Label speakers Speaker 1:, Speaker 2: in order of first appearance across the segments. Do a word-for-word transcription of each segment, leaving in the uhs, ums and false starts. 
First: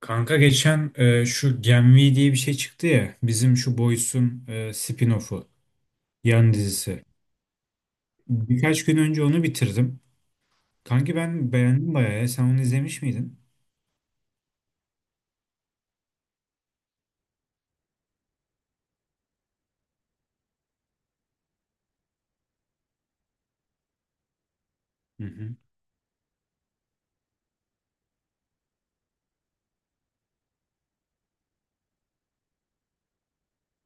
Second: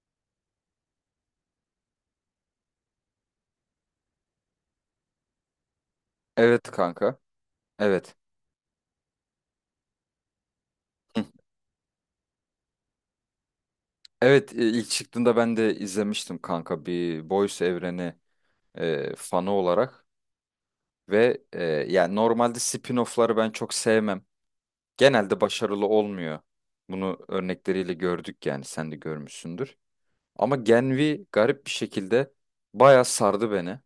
Speaker 1: Kanka geçen e, şu gen vi diye bir şey çıktı ya. Bizim şu Boys'un e, spin-off'u, yan
Speaker 2: Evet
Speaker 1: dizisi.
Speaker 2: kanka. Evet.
Speaker 1: Birkaç gün önce onu bitirdim. Kanki
Speaker 2: Hı.
Speaker 1: ben beğendim bayağı ya. Sen onu izlemiş miydin?
Speaker 2: Evet e, ilk çıktığında ben de izlemiştim kanka, bir Boys evreni e, fanı olarak ve e, yani normalde spin-off'ları ben çok sevmem.
Speaker 1: Hı
Speaker 2: Genelde
Speaker 1: hı.
Speaker 2: başarılı olmuyor. Bunu örnekleriyle gördük yani, sen de görmüşsündür. Ama Gen V garip bir şekilde bayağı sardı beni.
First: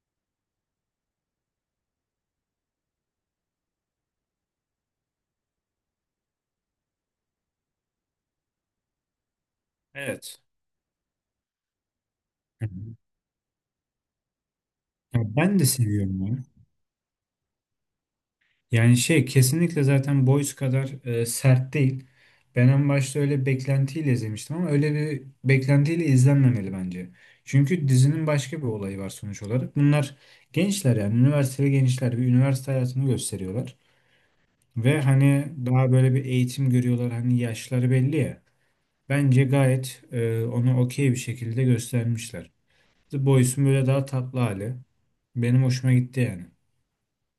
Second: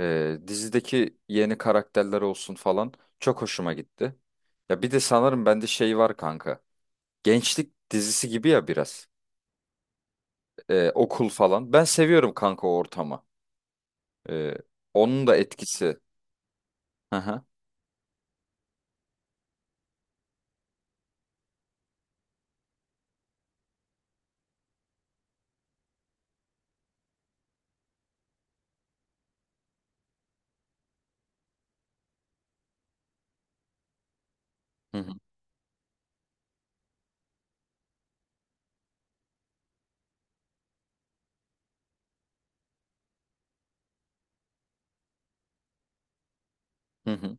Speaker 2: E, dizideki yeni karakterler olsun falan çok hoşuma gitti. Ya bir de sanırım bende şey var kanka. Gençlik dizisi gibi ya, biraz.
Speaker 1: Evet.
Speaker 2: E, okul falan. Ben seviyorum
Speaker 1: Hı
Speaker 2: kanka o
Speaker 1: hı.
Speaker 2: ortamı. E,
Speaker 1: Ya
Speaker 2: Onun da
Speaker 1: ben de
Speaker 2: etkisi.
Speaker 1: seviyorum ya.
Speaker 2: Hı hı.
Speaker 1: Yani şey kesinlikle zaten Boys kadar e, sert değil. Ben en başta öyle beklentiyle izlemiştim ama öyle bir beklentiyle izlenmemeli bence. Çünkü dizinin başka bir olayı var sonuç olarak. Bunlar gençler, yani üniversiteli gençler bir üniversite hayatını gösteriyorlar.
Speaker 2: Hı
Speaker 1: Ve
Speaker 2: hı.
Speaker 1: hani daha böyle bir eğitim görüyorlar, hani yaşları belli ya. Bence gayet e, onu okey bir şekilde göstermişler. The Boys'un böyle daha tatlı hali benim hoşuma gitti yani.
Speaker 2: Hı hı.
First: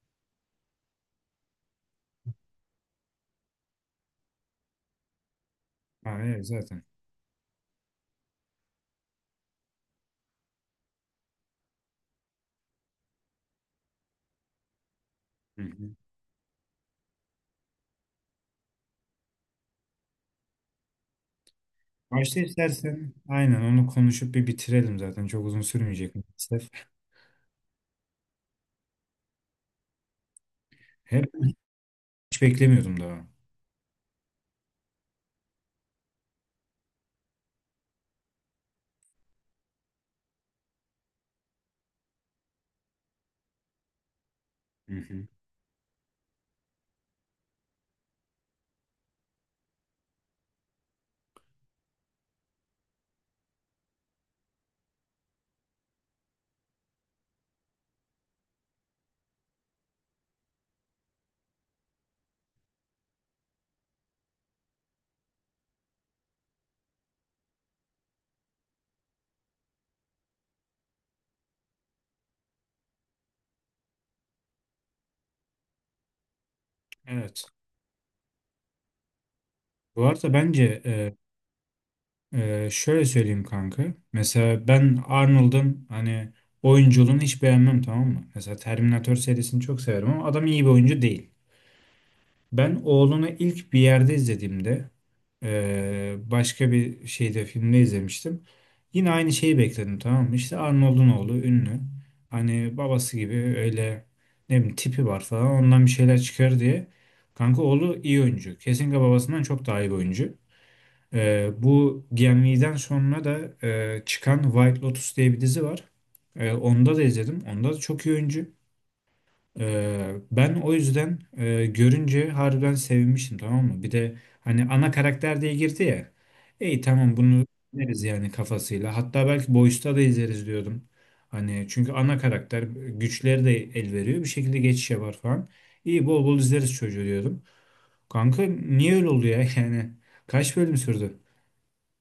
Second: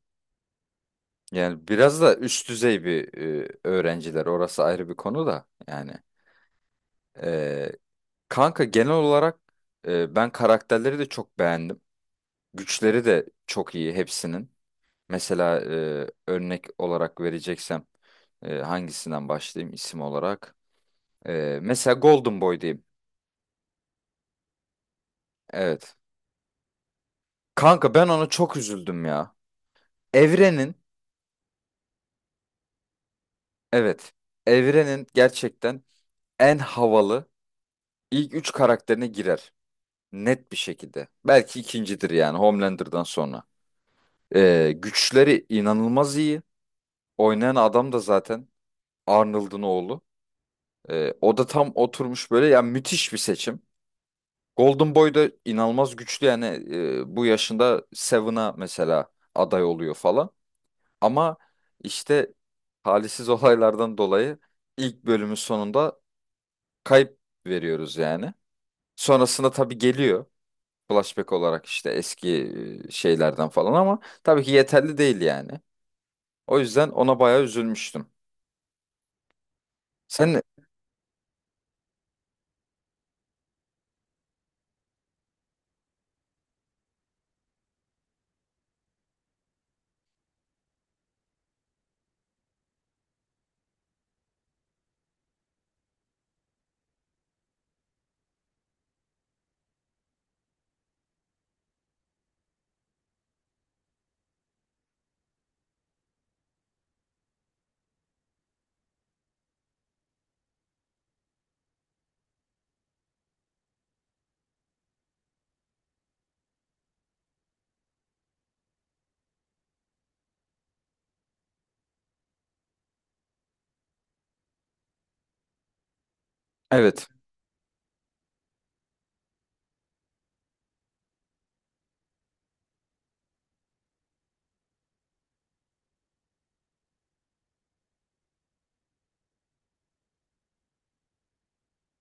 Speaker 2: Yani biraz da üst düzey bir e, öğrenciler. Orası ayrı bir konu da. Yani
Speaker 1: Ha, evet zaten.
Speaker 2: e, kanka, genel olarak e, ben karakterleri de çok beğendim. Güçleri de çok iyi hepsinin. Mesela
Speaker 1: Hı.
Speaker 2: e, örnek olarak vereceksem e, hangisinden başlayayım isim olarak? E, mesela
Speaker 1: Başta
Speaker 2: Golden Boy diyeyim.
Speaker 1: istersen aynen onu konuşup bir bitirelim zaten. Çok uzun
Speaker 2: Evet.
Speaker 1: sürmeyecek maalesef.
Speaker 2: Kanka ben ona çok üzüldüm ya. Evrenin
Speaker 1: Hep hiç beklemiyordum daha.
Speaker 2: Evet. Evrenin gerçekten en havalı ilk üç karakterine girer. Net bir şekilde. Belki ikincidir yani, Homelander'dan sonra. Ee,
Speaker 1: Hı hı.
Speaker 2: güçleri inanılmaz iyi. Oynayan adam da zaten Arnold'un oğlu. Ee, o da tam oturmuş böyle, yani müthiş bir seçim. Golden Boy da inanılmaz güçlü, yani e, bu yaşında Seven'a mesela aday oluyor falan. Ama işte talihsiz olaylardan dolayı ilk bölümün sonunda kayıp veriyoruz yani. Sonrasında tabii geliyor, flashback olarak işte eski e, şeylerden falan, ama tabii ki yeterli değil yani. O yüzden ona bayağı
Speaker 1: Evet.
Speaker 2: üzülmüştüm.
Speaker 1: Bu arada
Speaker 2: Sen
Speaker 1: bence e, e, şöyle söyleyeyim kanka. Mesela ben Arnold'un hani oyunculuğunu hiç beğenmem, tamam mı? Mesela Terminator serisini çok severim ama adam iyi bir oyuncu değil. Ben Oğlun'u ilk bir yerde izlediğimde, eee, başka bir şeyde, filmde izlemiştim. Yine aynı şeyi bekledim, tamam mı? İşte Arnold'un oğlu ünlü. Hani babası gibi öyle, ne bileyim, tipi var falan, ondan bir şeyler çıkar diye. Kanka oğlu iyi oyuncu. Kesinlikle babasından çok daha iyi bir oyuncu. Eee, bu Gemli'den sonra da eee, çıkan White Lotus diye bir dizi var. Eee, onda da izledim. Onda da çok iyi oyuncu. Ee, ben o yüzden e, görünce harbiden sevinmiştim, tamam mı? Bir de hani ana karakter diye girdi ya. İyi,
Speaker 2: evet,
Speaker 1: tamam, bunu izleriz yani kafasıyla. Hatta belki Boys'ta da izleriz diyordum. Hani çünkü ana karakter, güçleri de el veriyor. Bir şekilde geçiş yapar falan. İyi, bol bol izleriz çocuğu diyordum. Kanka niye öyle oldu ya yani? Kaç bölüm sürdü?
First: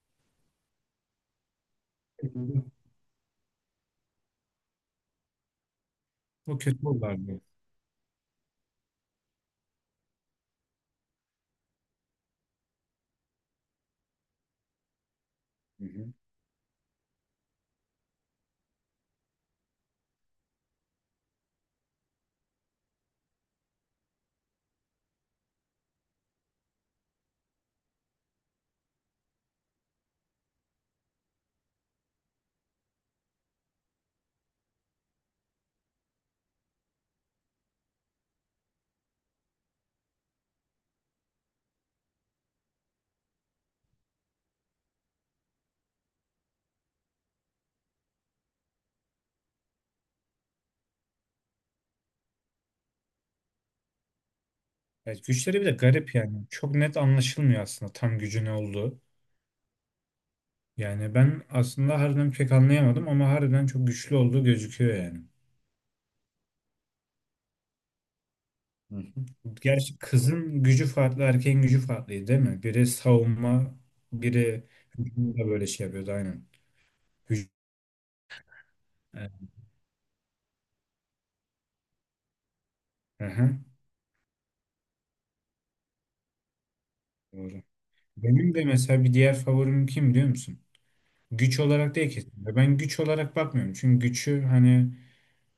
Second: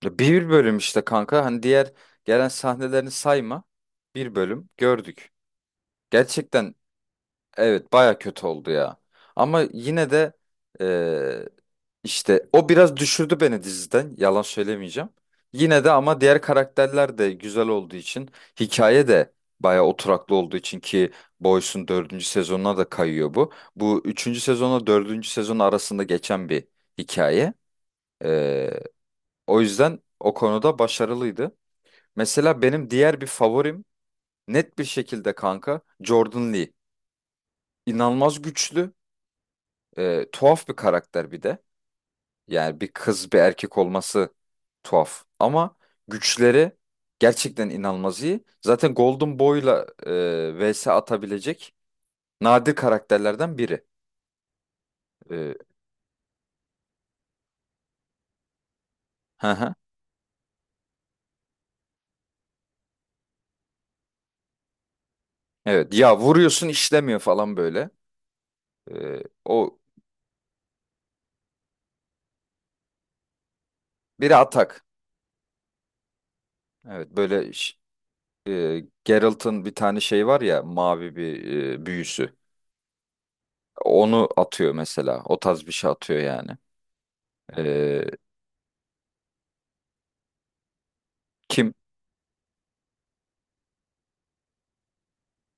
Speaker 2: bir bölüm işte kanka, hani diğer gelen sahnelerini sayma, bir bölüm gördük.
Speaker 1: O
Speaker 2: Gerçekten
Speaker 1: kötü oldu abi.
Speaker 2: Evet, baya kötü oldu ya. Ama yine de eee, işte o biraz düşürdü beni diziden. Yalan söylemeyeceğim. Yine
Speaker 1: Hı
Speaker 2: de
Speaker 1: hı.
Speaker 2: ama diğer karakterler de güzel olduğu için, hikaye de baya oturaklı olduğu için, ki Boys'un dördüncü sezonuna da kayıyor bu. Bu üçüncü sezonla dördüncü sezon arasında geçen bir hikaye. Eee, O yüzden o konuda başarılıydı. Mesela benim diğer bir favorim, net bir şekilde kanka, Jordan Lee. İnanılmaz güçlü. E, tuhaf bir karakter bir de. Yani bir kız bir erkek olması tuhaf. Ama güçleri gerçekten inanılmaz iyi. Zaten Golden Boy'la e, vs atabilecek nadir karakterlerden biri.
Speaker 1: Evet,
Speaker 2: E,
Speaker 1: güçleri bir de garip yani. Çok net anlaşılmıyor aslında tam gücü ne olduğu.
Speaker 2: hı hı.
Speaker 1: Yani ben aslında harbiden pek anlayamadım ama harbiden çok güçlü olduğu gözüküyor yani.
Speaker 2: Evet, ya vuruyorsun işlemiyor falan böyle.
Speaker 1: Hı hı.
Speaker 2: E, o
Speaker 1: Gerçi kızın gücü farklı, erkeğin gücü farklıydı değil mi? Biri savunma,
Speaker 2: Biri
Speaker 1: biri
Speaker 2: atak.
Speaker 1: hücumda böyle şey yapıyordu, aynen.
Speaker 2: Evet,
Speaker 1: Hücum.
Speaker 2: böyle ş- e,
Speaker 1: Evet.
Speaker 2: Geralt'ın bir tane şey var ya, mavi bir e, büyüsü.
Speaker 1: Aha,
Speaker 2: Onu atıyor mesela. O tarz bir şey atıyor yani.
Speaker 1: doğru.
Speaker 2: E,
Speaker 1: Benim de mesela bir diğer favorim kim biliyor musun? Güç
Speaker 2: Kim?
Speaker 1: olarak değil kesinlikle. Ben güç olarak bakmıyorum. Çünkü gücü hani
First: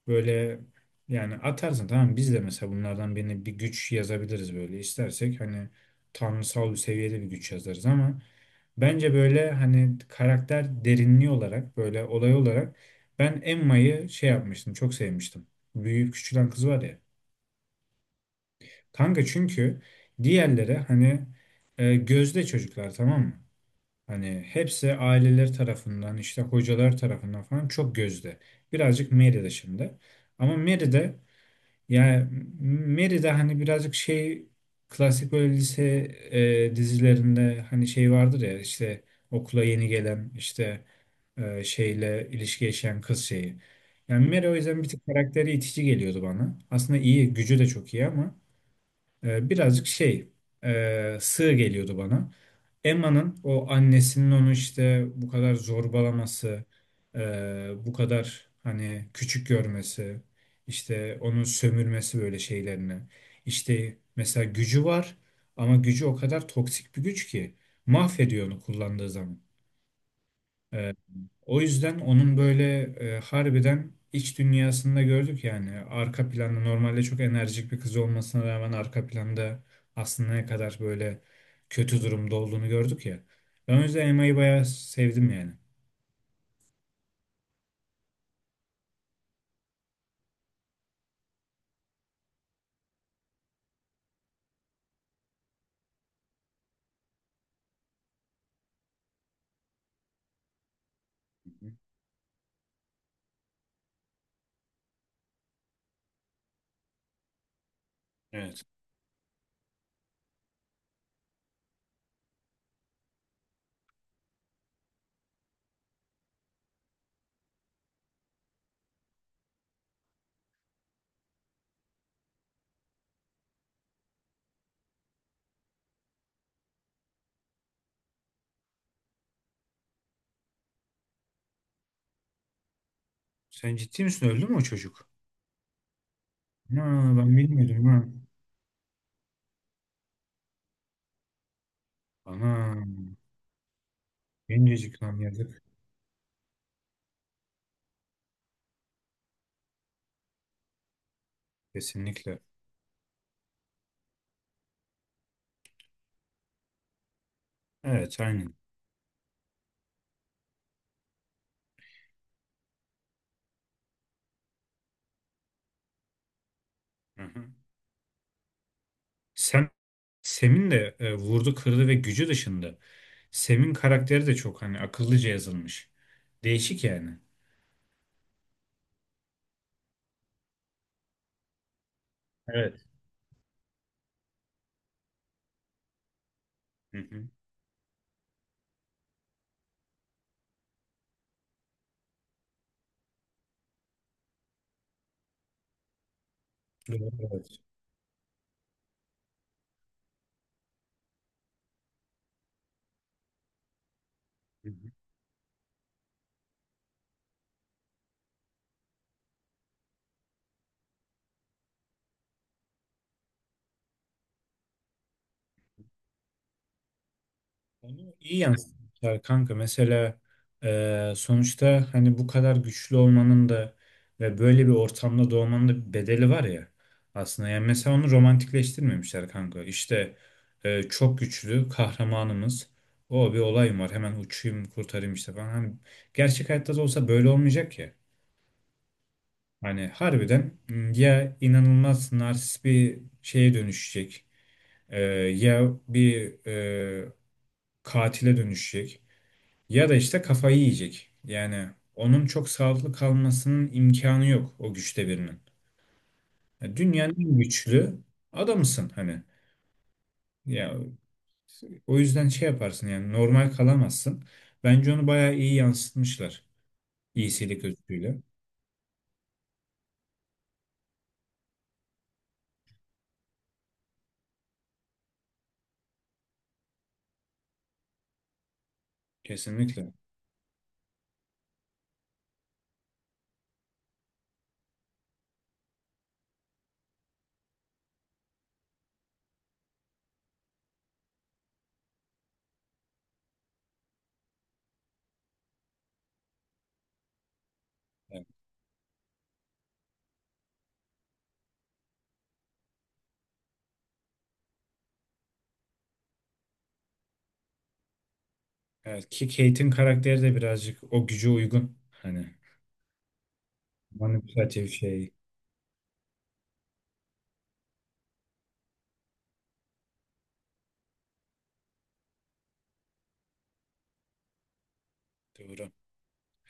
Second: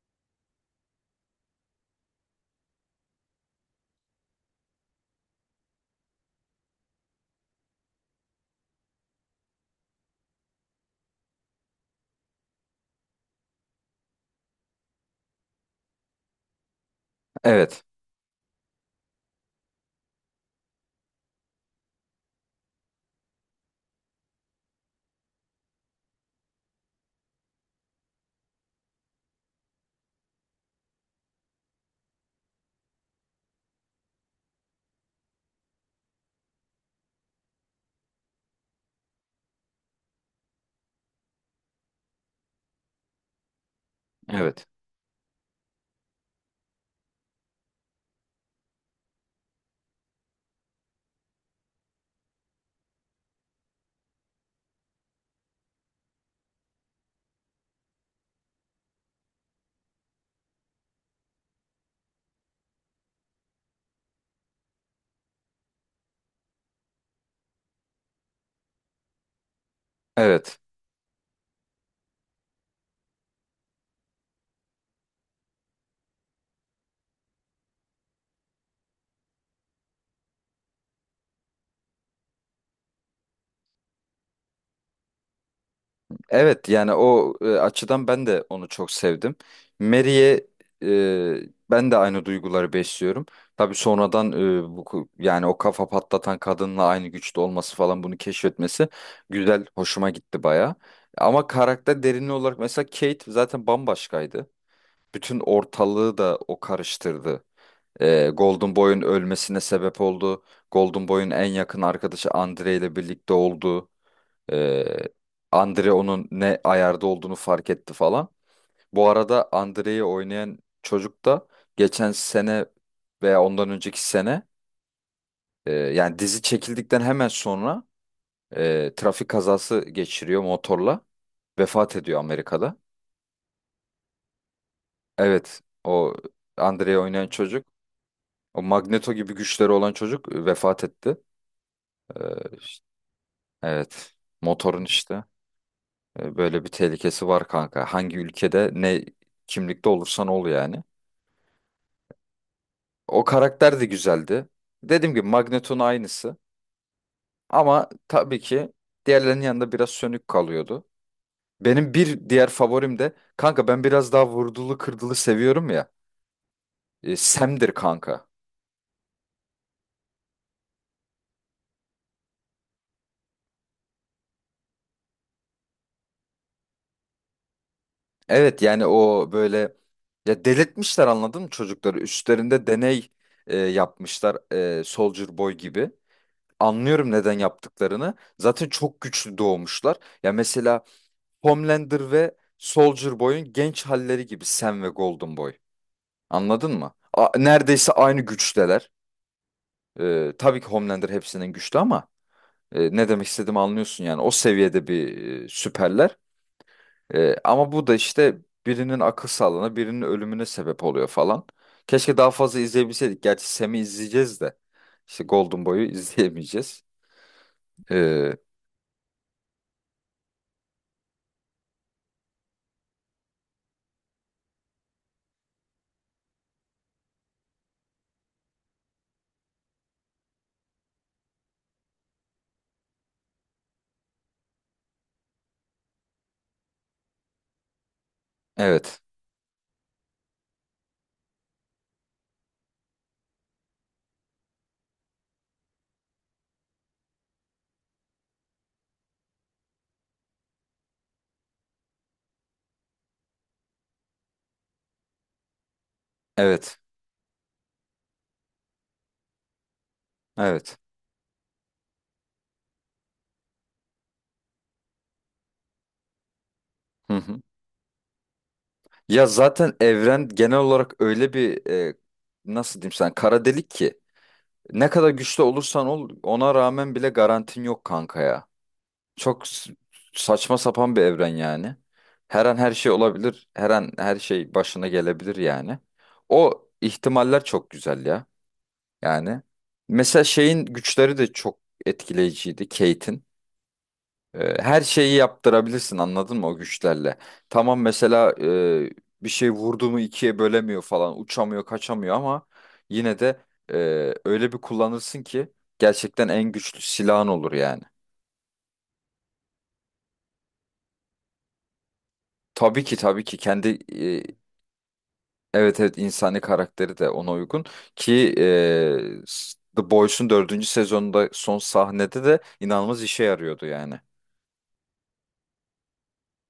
Speaker 1: böyle, yani atarsın, tamam, biz de mesela bunlardan birine bir güç yazabiliriz böyle istersek, hani tanrısal bir seviyede bir güç yazarız ama bence böyle hani karakter derinliği olarak, böyle olay olarak, ben Emma'yı şey yapmıştım, çok sevmiştim. Büyüyüp küçülen kız var ya.
Speaker 2: Evet.
Speaker 1: Kanka çünkü diğerleri hani e, gözde çocuklar, tamam mı? Hani hepsi aileleri tarafından, işte hocalar tarafından falan çok gözde. Birazcık Mary de şimdi. Ama Mary de, yani Mary de hani birazcık şey, klasik böyle lise e, dizilerinde hani şey vardır ya, işte okula yeni gelen, işte e, şeyle ilişki yaşayan kız şeyi. Yani Mary o
Speaker 2: Evet.
Speaker 1: yüzden bir tık karakteri itici geliyordu bana. Aslında iyi, gücü de çok iyi ama e, birazcık şey, e, sığ geliyordu bana. Emma'nın o annesinin onu işte bu kadar zorbalaması, e, bu kadar hani küçük görmesi, işte onu sömürmesi, böyle şeylerini. İşte mesela gücü var ama gücü o kadar toksik bir güç ki mahvediyor onu kullandığı zaman.
Speaker 2: Evet.
Speaker 1: Ee, o yüzden onun böyle e, harbiden iç dünyasında gördük, yani arka planda normalde çok enerjik bir kız olmasına rağmen, arka planda aslında ne kadar böyle kötü durumda olduğunu gördük ya. Ben o yüzden Emma'yı bayağı sevdim yani.
Speaker 2: Evet, yani o e, açıdan ben de onu çok sevdim. Mary'e e, ben de aynı duyguları besliyorum. Tabii sonradan e, bu ku- yani o kafa patlatan kadınla aynı güçte olması falan, bunu keşfetmesi güzel, hoşuma gitti baya. Ama karakter derinliği olarak mesela Kate zaten bambaşkaydı. Bütün ortalığı da o karıştırdı. E,
Speaker 1: Evet.
Speaker 2: Golden Boy'un ölmesine sebep oldu. Golden Boy'un en yakın arkadaşı Andre ile birlikte oldu. Ee, Andre onun ne ayarda olduğunu fark etti falan. Bu arada Andre'yi oynayan çocuk da geçen sene veya ondan önceki sene, e, yani dizi çekildikten hemen sonra e, trafik kazası geçiriyor motorla. Vefat ediyor Amerika'da.
Speaker 1: Sen ciddi misin? Öldü mü o çocuk?
Speaker 2: Evet, o Andre'yi
Speaker 1: Ana,
Speaker 2: oynayan
Speaker 1: ben
Speaker 2: çocuk,
Speaker 1: bilmiyordum ha.
Speaker 2: o Magneto gibi güçleri olan çocuk e, vefat etti. Ee,
Speaker 1: Ana
Speaker 2: evet, motorun
Speaker 1: gencecik lan,
Speaker 2: işte
Speaker 1: yazık.
Speaker 2: e, böyle bir tehlikesi var kanka. Hangi ülkede, ne kimlikte olursan ol yani.
Speaker 1: Kesinlikle.
Speaker 2: O karakter de güzeldi. Dediğim gibi Magneto'nun aynısı. Ama
Speaker 1: Evet,
Speaker 2: tabii
Speaker 1: aynen.
Speaker 2: ki diğerlerinin yanında biraz sönük kalıyordu. Benim bir diğer favorim de kanka, ben biraz daha vurdulu kırdılı seviyorum ya. E,
Speaker 1: Hı hı.
Speaker 2: Sam'dir kanka.
Speaker 1: Sen Sem'in de e, vurdu kırdı ve gücü dışında Sem'in karakteri de çok hani akıllıca yazılmış. Değişik yani.
Speaker 2: Evet, yani o böyle, ya delirtmişler, anladın mı çocukları? Üstlerinde
Speaker 1: Evet.
Speaker 2: deney e, yapmışlar, e, Soldier Boy gibi.
Speaker 1: Hı
Speaker 2: Anlıyorum
Speaker 1: hı.
Speaker 2: neden yaptıklarını. Zaten çok güçlü doğmuşlar. Ya mesela Homelander ve Soldier Boy'un genç halleri gibi Sam ve Golden Boy. Anladın mı?
Speaker 1: Doğru,
Speaker 2: A-
Speaker 1: evet.
Speaker 2: neredeyse aynı güçteler. Ee, tabii ki Homelander hepsinin güçlü ama e, ne demek istediğimi anlıyorsun yani. O
Speaker 1: Hı
Speaker 2: seviyede
Speaker 1: hı.
Speaker 2: bir e, süperler. E, ama bu da işte birinin akıl sağlığına, birinin ölümüne sebep oluyor falan. Keşke daha fazla izleyebilseydik. Gerçi Sam'i izleyeceğiz de. İşte Golden Boy'u izleyemeyeceğiz.
Speaker 1: Onu
Speaker 2: Ee,
Speaker 1: iyi yansıtmışlar kanka. Mesela e, sonuçta hani bu kadar güçlü olmanın da ve böyle bir ortamda doğmanın da bir bedeli var ya aslında. Yani mesela onu romantikleştirmemişler kanka. İşte e, çok güçlü kahramanımız. O bir olayım var. Hemen uçayım, kurtarayım işte falan. Hani gerçek hayatta da olsa böyle olmayacak ya.
Speaker 2: evet,
Speaker 1: Hani harbiden ya inanılmaz narsist bir şeye dönüşecek, e, ya bir, e, katile dönüşecek ya da işte kafayı yiyecek. Yani onun çok sağlıklı kalmasının imkanı yok, o güçte birinin. Ya,
Speaker 2: evet,
Speaker 1: dünyanın en güçlü adamısın hani. Ya
Speaker 2: evet.
Speaker 1: o yüzden şey yaparsın yani, normal kalamazsın. Bence onu bayağı iyi yansıtmışlar
Speaker 2: Hı hı.
Speaker 1: iyisilik özgüyle.
Speaker 2: Ya zaten evren genel olarak öyle bir e, nasıl diyeyim sana, kara delik ki. Ne kadar güçlü olursan ol, ona rağmen bile garantin yok kanka ya. Çok s-
Speaker 1: Kesinlikle.
Speaker 2: saçma sapan bir evren yani. Her an her şey olabilir. Her an her şey başına gelebilir yani. O ihtimaller çok güzel ya. Yani mesela şeyin güçleri de çok etkileyiciydi, Kate'in. E, Her şeyi yaptırabilirsin, anladın mı, o güçlerle? Tamam,
Speaker 1: Yani,
Speaker 2: mesela e, bir şey vurdu mu ikiye bölemiyor falan, uçamıyor, kaçamıyor, ama yine de e, öyle bir kullanırsın ki gerçekten en güçlü silahın olur yani.
Speaker 1: evet, ki Kate'in karakteri de birazcık o güce uygun. Hani
Speaker 2: Tabii ki tabii ki kendi
Speaker 1: manipülatif şey.
Speaker 2: e, evet, evet, insani karakteri de ona uygun, ki e, s- The Boys'un dördüncü sezonunda son sahnede de inanılmaz işe yarıyordu yani.
Speaker 1: Doğru.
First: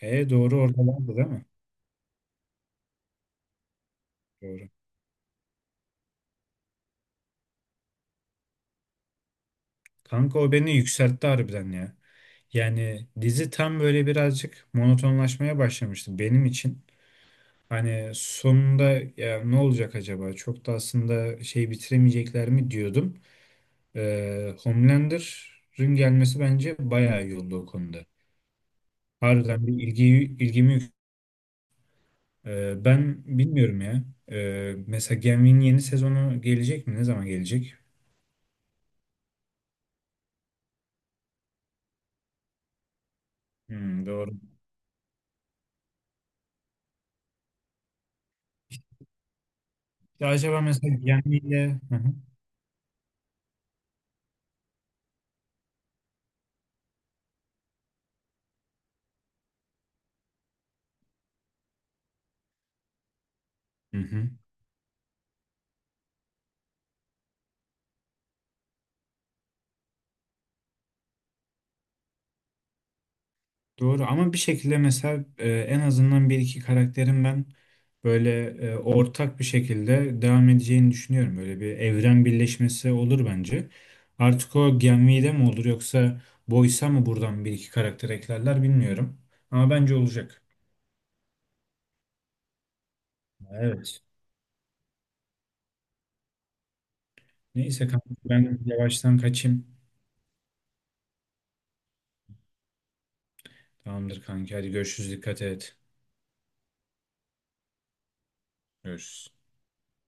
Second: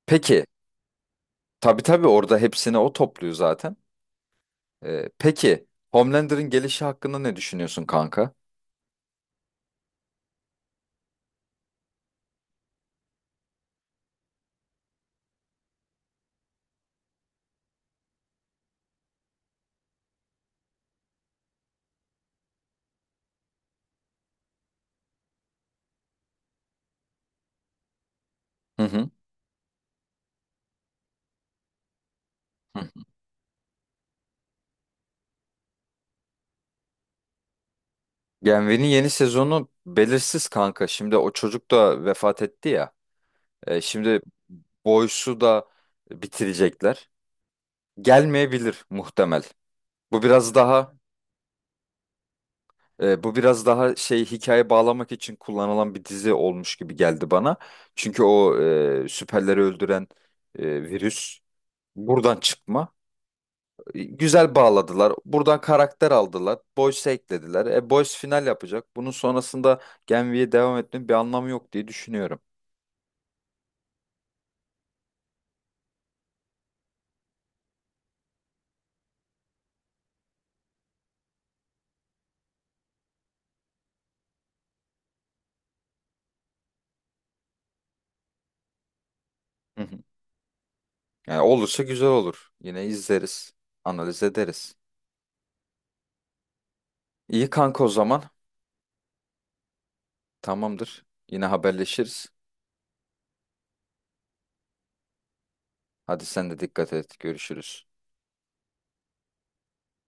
Speaker 1: E
Speaker 2: Peki,
Speaker 1: doğru oradalardı değil mi?
Speaker 2: tabii tabii, orada hepsini o topluyor zaten.
Speaker 1: Doğru.
Speaker 2: Ee, peki, Homelander'ın gelişi hakkında ne düşünüyorsun kanka?
Speaker 1: Kanka o beni yükseltti harbiden ya. Yani dizi tam böyle birazcık monotonlaşmaya başlamıştı benim için. Hani sonunda, ya ne olacak acaba? Çok da aslında şey, bitiremeyecekler mi diyordum. Ee, Homelander'ın gelmesi bence bayağı iyi oldu o konuda.
Speaker 2: Hı hı.
Speaker 1: Harbiden bir ilgi ilgimi yük-.
Speaker 2: Hı.
Speaker 1: Ee, ben bilmiyorum ya. Ee, mesela gen vinin yeni sezonu gelecek mi? Ne zaman gelecek?
Speaker 2: Genvi'nin yeni sezonu belirsiz kanka. Şimdi o çocuk da vefat etti ya. Ee,
Speaker 1: Hmm,
Speaker 2: şimdi
Speaker 1: doğru.
Speaker 2: Boyce'u da bitirecekler. Gelmeyebilir muhtemel. Bu
Speaker 1: Ya
Speaker 2: biraz
Speaker 1: acaba
Speaker 2: daha
Speaker 1: mesela gemiyle. Hı hı.
Speaker 2: e, bu biraz daha şey, hikaye bağlamak için kullanılan bir dizi olmuş gibi geldi bana. Çünkü o e, süperleri öldüren e, virüs buradan çıkma.
Speaker 1: Hı hı.
Speaker 2: Güzel bağladılar. Buradan karakter aldılar. Boyce eklediler. E Boyce final yapacak. Bunun sonrasında Gen devam etmenin bir anlamı yok diye düşünüyorum.
Speaker 1: Doğru ama bir şekilde mesela e, en azından bir iki karakterin ben böyle e, ortak bir şekilde devam edeceğini düşünüyorum. Böyle bir evren birleşmesi olur bence. Artık o Genvi'de mi olur yoksa Boysa mı, buradan bir iki karakter eklerler bilmiyorum. Ama
Speaker 2: Hı
Speaker 1: bence
Speaker 2: hı.
Speaker 1: olacak.
Speaker 2: Yani olursa güzel olur. Yine izleriz.
Speaker 1: Evet.
Speaker 2: Analiz ederiz. İyi kanka o
Speaker 1: Neyse kanka,
Speaker 2: zaman.
Speaker 1: ben yavaştan kaçayım.
Speaker 2: Tamamdır. Yine haberleşiriz.
Speaker 1: Tamamdır kanka, hadi görüşürüz, dikkat et.
Speaker 2: Hadi sen de dikkat et. Görüşürüz.
Speaker 1: Görüşürüz.